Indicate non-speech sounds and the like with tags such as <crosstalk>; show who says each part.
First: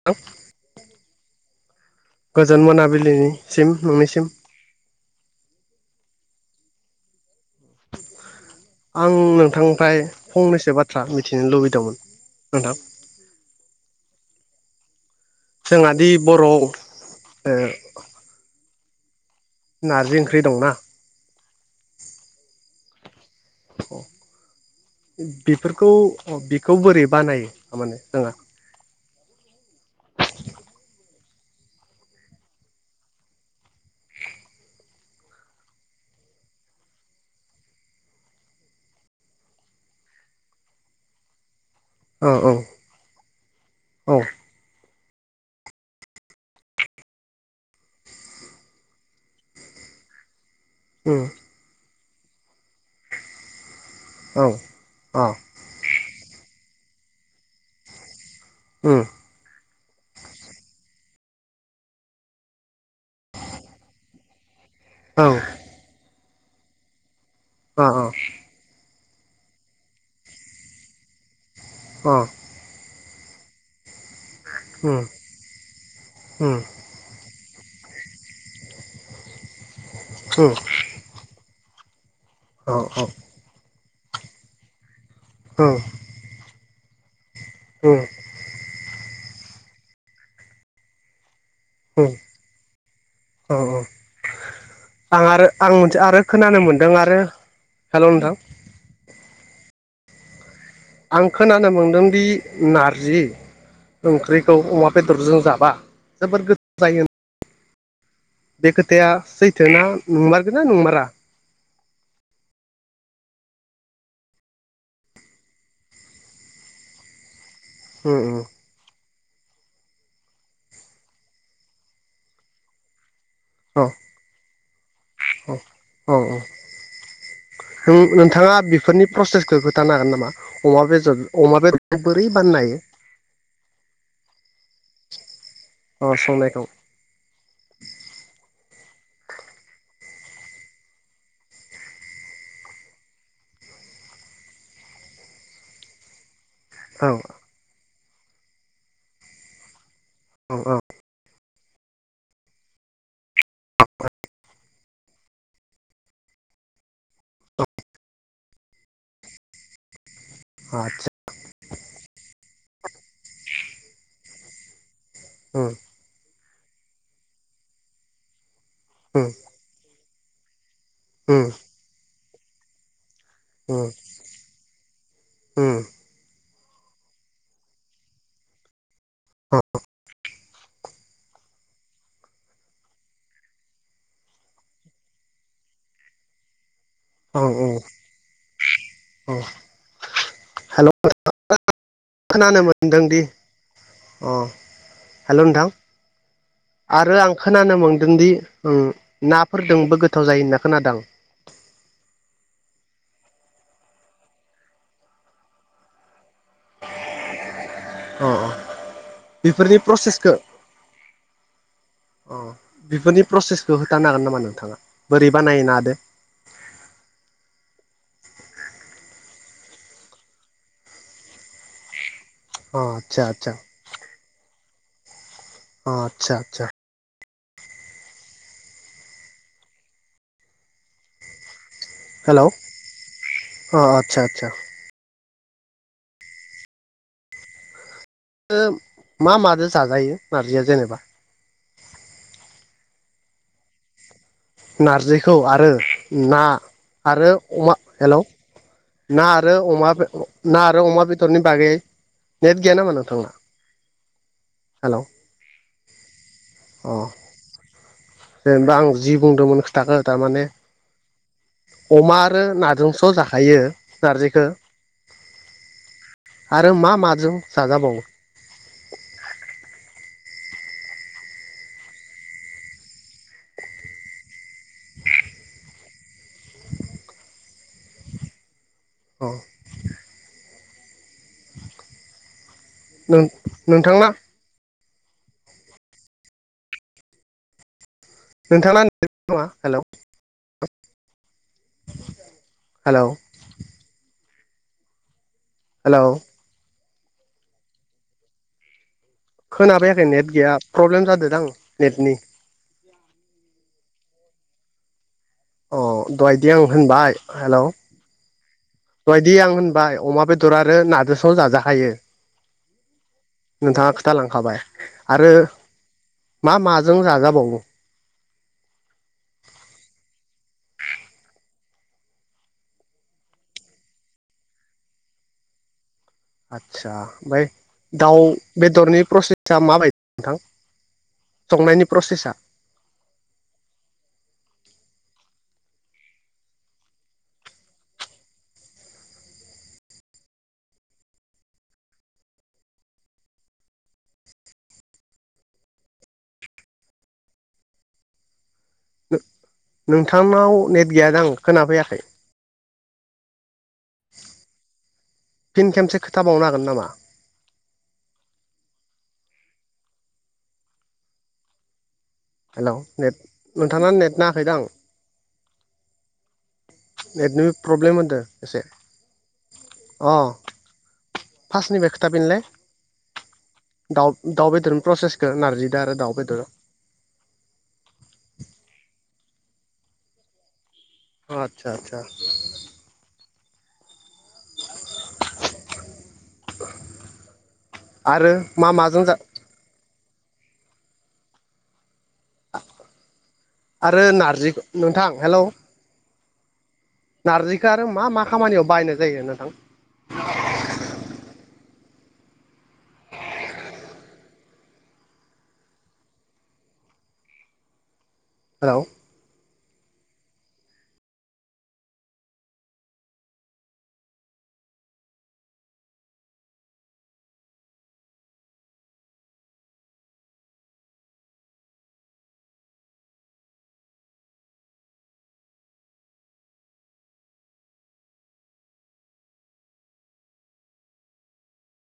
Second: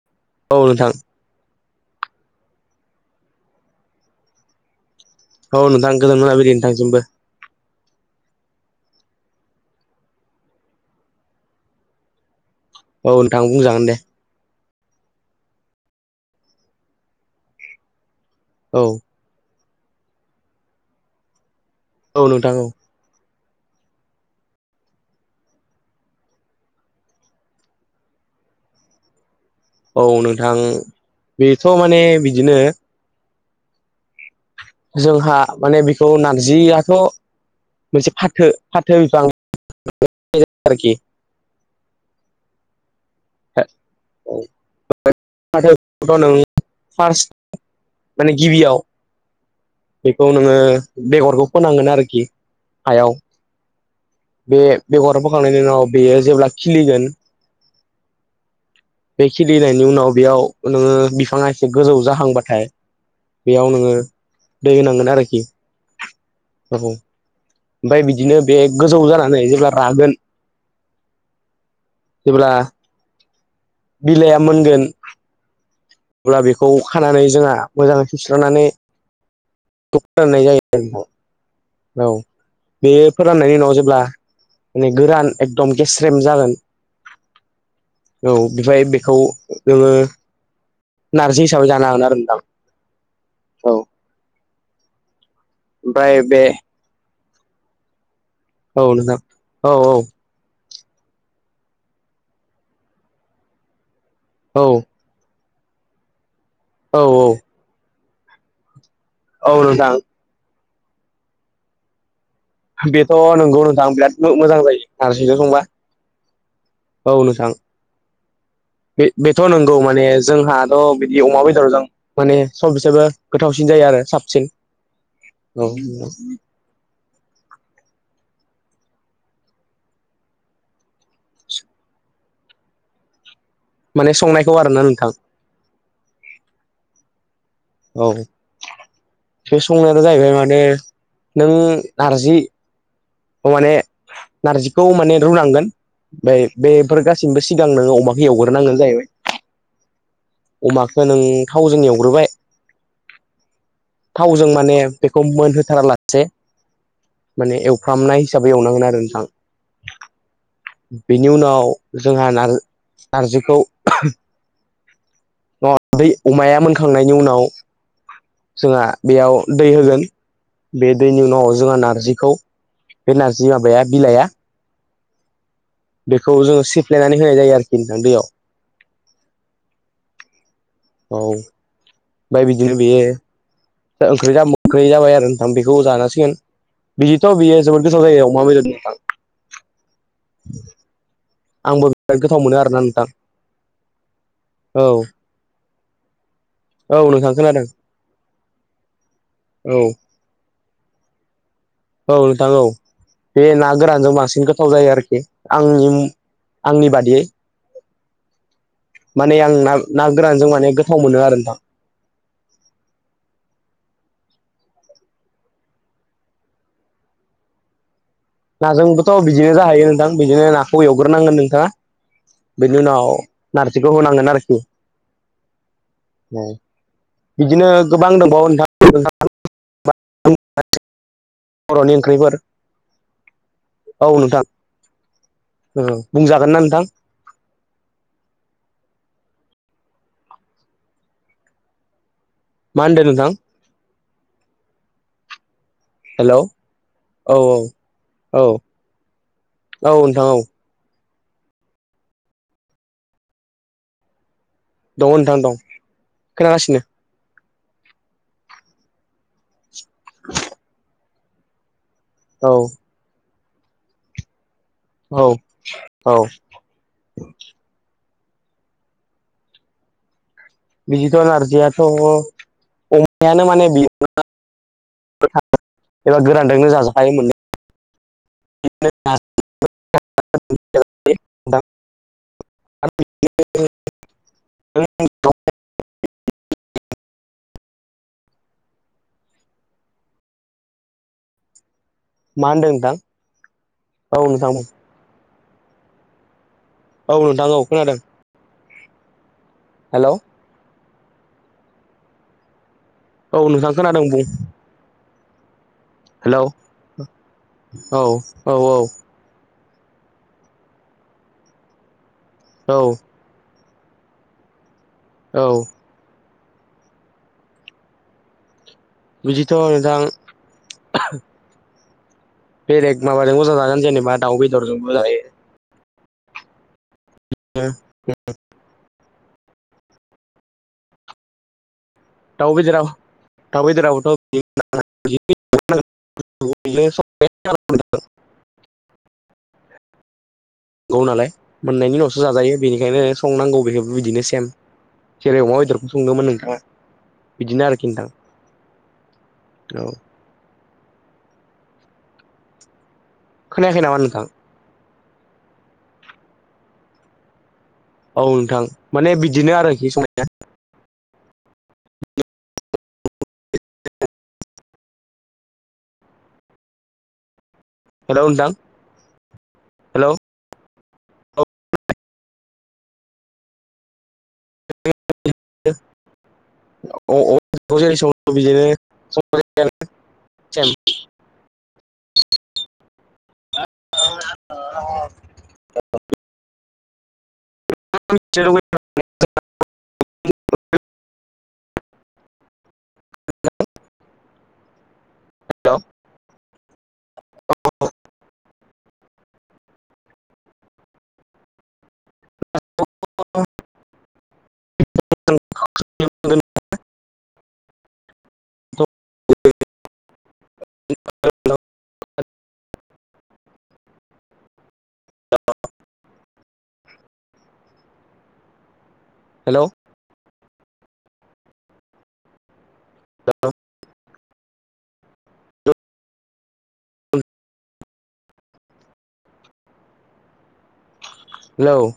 Speaker 1: <inaudible>
Speaker 2: औ नोंथां।
Speaker 1: गोजोन मोनाबिलिनि सिम नोंनिसिम।
Speaker 2: औ नोंथां गोजोन मोनाबिलि नोंथांसिमबो।
Speaker 1: आं नोंथांनिफ्राय फंनैसो बाथ्रा मिथिनो लुबैदोंमोन नोंथां?
Speaker 2: औ नोंथां बुंजागोन दे।
Speaker 1: जोंहादि बर'
Speaker 2: औ
Speaker 1: नारजि ओंख्रि दंना।
Speaker 2: औ नोंथां औ।
Speaker 1: अह बेफोरखौ बेखौ बोरै बानायो थारमाने जोंहा
Speaker 2: औ नोंथां बेथ' माने बिदिनो जोंहा माने बेखौ नारजियाथ' <unintelligible>
Speaker 1: औ-औ
Speaker 2: औ <unintelligible> फार्स्ट माने गिबियाव बेखौ नोङो
Speaker 1: उम
Speaker 2: बेगरखौ फोनांगोन आरोखि हायाव
Speaker 1: औ
Speaker 2: बे बेगराव
Speaker 1: अ
Speaker 2: बोखांनायनि उनाव बेयो जेब्ला खिलिगोन
Speaker 1: ओम।
Speaker 2: बे खिलिनायनि उनाव बेयाव नोङो बिफाङा एसे गोजौ जाहांबाथाय बेयाव नोङो दै होनांगोन
Speaker 1: औ
Speaker 2: आरोखि
Speaker 1: अ अ
Speaker 2: ओमफ्राय बिदिनो बे गोजौ जानानै जेब्ला रागोन
Speaker 1: अ
Speaker 2: बा बिलाइआ मोनगोन।
Speaker 1: <inaudible>
Speaker 2: अब्ला बेखौ खानानै जोंहा मोजाङै सुस्रांनानै नाय
Speaker 1: उम
Speaker 2: जायो आरो। औ
Speaker 1: औ
Speaker 2: बे
Speaker 1: औ
Speaker 2: फोराननायनि उनाव जेब्ला माने गोरान एकदम
Speaker 1: उम
Speaker 2: गेस्रेम जागोन
Speaker 1: उम
Speaker 2: औ बेमफ्राय बेखौ जोङो नारजि हिसाबै जानो हागोन
Speaker 1: उम
Speaker 2: आरोदां औ।
Speaker 1: आं आरो आं मोनसे
Speaker 2: ओमफ्राय
Speaker 1: आरो
Speaker 2: बे
Speaker 1: खोनानो मोनदों आरो हेल' नोंथां।
Speaker 2: औ नोंजां औ औ।
Speaker 1: आं खोनानो मोनदोंदि नारजि ओंख्रिखौ अमा बेदरजों जाबा जोबबोर
Speaker 2: औ औ
Speaker 1: बे खोथाया
Speaker 2: औ
Speaker 1: सैथो ना
Speaker 2: नोंथां
Speaker 1: नंमारगोना नंमारा
Speaker 2: बेथ' नोंगौ नोंथां बिराद मोजां जायो नारसिंजों संबा औ नोंथां
Speaker 1: उम उम
Speaker 2: बे बेथ' नंगौ माने जोंहाथ' बिदि अमा बेदर ज माने सब बिसोरबो गोथावसिन जायो आरो साबसिन
Speaker 1: अ
Speaker 2: औ
Speaker 1: औ औ नोंथाङा बेफोरनि प्रसेसखौ खिथानो हागोन नामा अमा बेदर अमा बेदरखौ बोरै बाननो हायो
Speaker 2: माने संनायखौ आरो ना नोंथां
Speaker 1: अ संनायखौ
Speaker 2: औ बे संनायानो जाहैबाय माने नों नारजि माने नारजिखौ माने रुनांगोन ओमफ्राय बेफोर
Speaker 1: औ
Speaker 2: गासिबो सिगां नोङो अमाखौ एवग्रोनांगोन जाहैबाय
Speaker 1: औ औ
Speaker 2: अमाखौ नों थावजों एवग्रोबाय थावजों माने बेखौ मोनहोथारालासे माने एवफ्रामनाय हिसाबै एवनांगोन आरो नोंथां
Speaker 1: आदसा
Speaker 2: बेनि उनाव जोंहा नारज नार्जिखौ
Speaker 1: उम
Speaker 2: दै अमाया मोनखांनायनि उनाव जोंहा
Speaker 1: उम
Speaker 2: बेयाव दै होगोन बे दैनि
Speaker 1: उम
Speaker 2: उनाव जोंङहा नारजिखौ बे नार्जि माबाया
Speaker 1: उम
Speaker 2: बिलाइआ
Speaker 1: उम
Speaker 2: बेखौ जोङो सिफ्लायनानै होनाय जायो आरोखि नोंथां दैयाव
Speaker 1: औ
Speaker 2: औ ओमफ्राय बिदिनो बेयो ओ ओंख्रि जाबाय आरो नोंथां बेखौ जानांसिगोन बिदिथ'
Speaker 1: औ
Speaker 2: बियो
Speaker 1: औ
Speaker 2: जोबोर गोथाव जायो अमा बेदरजों नोंथां
Speaker 1: औ हेल'
Speaker 2: आंबो बिराद गोथाव
Speaker 1: खोनानो
Speaker 2: मोनो आरोना नोंथां
Speaker 1: मोनदोंदि अ
Speaker 2: औ
Speaker 1: हेल' नोंथां
Speaker 2: औ
Speaker 1: आरो
Speaker 2: नोंथां
Speaker 1: आं
Speaker 2: खोनादों
Speaker 1: खोनानो मोनदोंदि
Speaker 2: औ
Speaker 1: नाफोरजोंबो गोथाव जायो ना खोनादां
Speaker 2: औ नोंथां औ बे ना गोरानजों बांसिन गोथाव जायो आरोखि आंनि आंनि बादियै
Speaker 1: औ
Speaker 2: माने आं ना ना गोरानजों माने गोथाव मोनो आरो नोंथां
Speaker 1: अ बेफोरनि प्रसेसखौ होथानो हागोन नामा नोंथाङा बोरै बानायो नादो
Speaker 2: नाजोंबोथ' बिदिनो जाहैयो नोंथां बिदिनो नाखौ एवग्रोनांगोन नोंथाङा बेनि
Speaker 1: अ
Speaker 2: उनाव
Speaker 1: आदसा आदसा
Speaker 2: नारजिखौ होनांगोन आरोखि
Speaker 1: अ आतसा आसा
Speaker 2: बिदिनो गोबां दंबावो नोंथां <unintelligible> बर'नि <unintelligible>
Speaker 1: हेलौ अ आतसा
Speaker 2: नोंथां
Speaker 1: आतसा
Speaker 2: औ बुंजागोन ना नोंथां
Speaker 1: <unintelligible> मा मादो जाजायो नारजिया जेनेबा?
Speaker 2: मा होनदों नोंथां?
Speaker 1: नारजिखौ आरो
Speaker 2: हेलौ
Speaker 1: ना आरो
Speaker 2: औ
Speaker 1: अमा हेल'
Speaker 2: औ
Speaker 1: ना आरो
Speaker 2: औ
Speaker 1: अमा
Speaker 2: नोंथां औ
Speaker 1: ना आरो अमा बेदरनि बागै नेट गैया नामा नों थांना? हेल' अ
Speaker 2: दङ नोंथां दं खोनागासिनो
Speaker 1: जेनेबा आं जि बुंदोंमोन खोथाखौ थारमाने अमा आरो
Speaker 2: औ
Speaker 1: नाजोंस' जाखो हायो नारजिखौ
Speaker 2: औ औ
Speaker 1: आरो मा माजों जाजाबावो
Speaker 2: बिजिथ' नारजियाथ' अमायानो माने बि <unintelligible> गोरानदोंनो <unintelligible>
Speaker 1: औ।
Speaker 2: <unintelligible>
Speaker 1: नों नोंथांना
Speaker 2: <unintelligible>
Speaker 1: नोंथांना नेट नाङा हेल'।
Speaker 2: मा होनदों नोंथां
Speaker 1: हेलौ
Speaker 2: औ नोंथां बुं।
Speaker 1: हेल'
Speaker 2: औ नोंथां औ खोनादों।
Speaker 1: खोनाफैयाखै
Speaker 2: हेलौ
Speaker 1: नेट गैया प्रब्लेम जादोंदां नेटनि।
Speaker 2: औ नोंथां खोनादों बुं।
Speaker 1: अ
Speaker 2: हेल' औ
Speaker 1: दहायदि आं होनबाय हेलौ
Speaker 2: औ औ।
Speaker 1: दहायदि आं होनबाय अमा बेदर आरो नाजि <unintelligible> जाजाखायो।
Speaker 2: औ।
Speaker 1: नोंथाङा खिथालांखाबाय आरो
Speaker 2: औ
Speaker 1: मा माजों जाजाबावो?
Speaker 2: बिदिथ' नोंथां बेलेग माबाजोंबो जागोन जेनेबा दाउ बेदरजोंबो जायो।
Speaker 1: आदसा ओमफ्राय दाउ बेदरनि प्रसे सा माबायदि नोंथां संनायनि प्रसेसा?
Speaker 2: दाव बेदराव दाव बेदराव <unintelligible> <unintelligible> नंगौ नालाय मोननायनि उनावसो जाजायो बेनिखायनो संनांगौ बेखौ बिदिनो सेम। जेरै अमा बेदरखौ संदोंमोन नोंथाङा बिदिनो आरोखि नोंथां। औ
Speaker 1: नोंथांनाव नेट गैयादां खोनाफैयाखै।
Speaker 2: खोनायाखै नामा? नोंथां
Speaker 1: फिन खेमसे खोथाबावनो हागोन नामा?
Speaker 2: औ नोंथां माने बिदिनो आरोखि संनाया। <unintelligible>
Speaker 1: हेलौ नेट नोंथाङा नेट नाङाखैदां। नेटनि प्रब्लेम होदों
Speaker 2: हेलौ नोंथां
Speaker 1: एसे।
Speaker 2: हेलौ
Speaker 1: अ फारसनिफ्राय खिथाफिनलाय। दाउ दाउ बेदरनि प्रसेसखौ नारजिदों आरो दाउ बेदर।
Speaker 2: <unintelligible>
Speaker 1: अ आतसा आतसा।
Speaker 2: <unintelligible>
Speaker 1: आरो
Speaker 2: सेम।
Speaker 1: मा माजों जा आरो नारजिखौ नोंथां हेल'
Speaker 2: हेल'
Speaker 1: नारजिखौ आरो मा मा खामानियाव बायनाय जायो नोंथां?
Speaker 2: <unintelligible>
Speaker 1: हेल'
Speaker 2: <inaudible> औ' <unintelligible> हेलौ दा हेलौ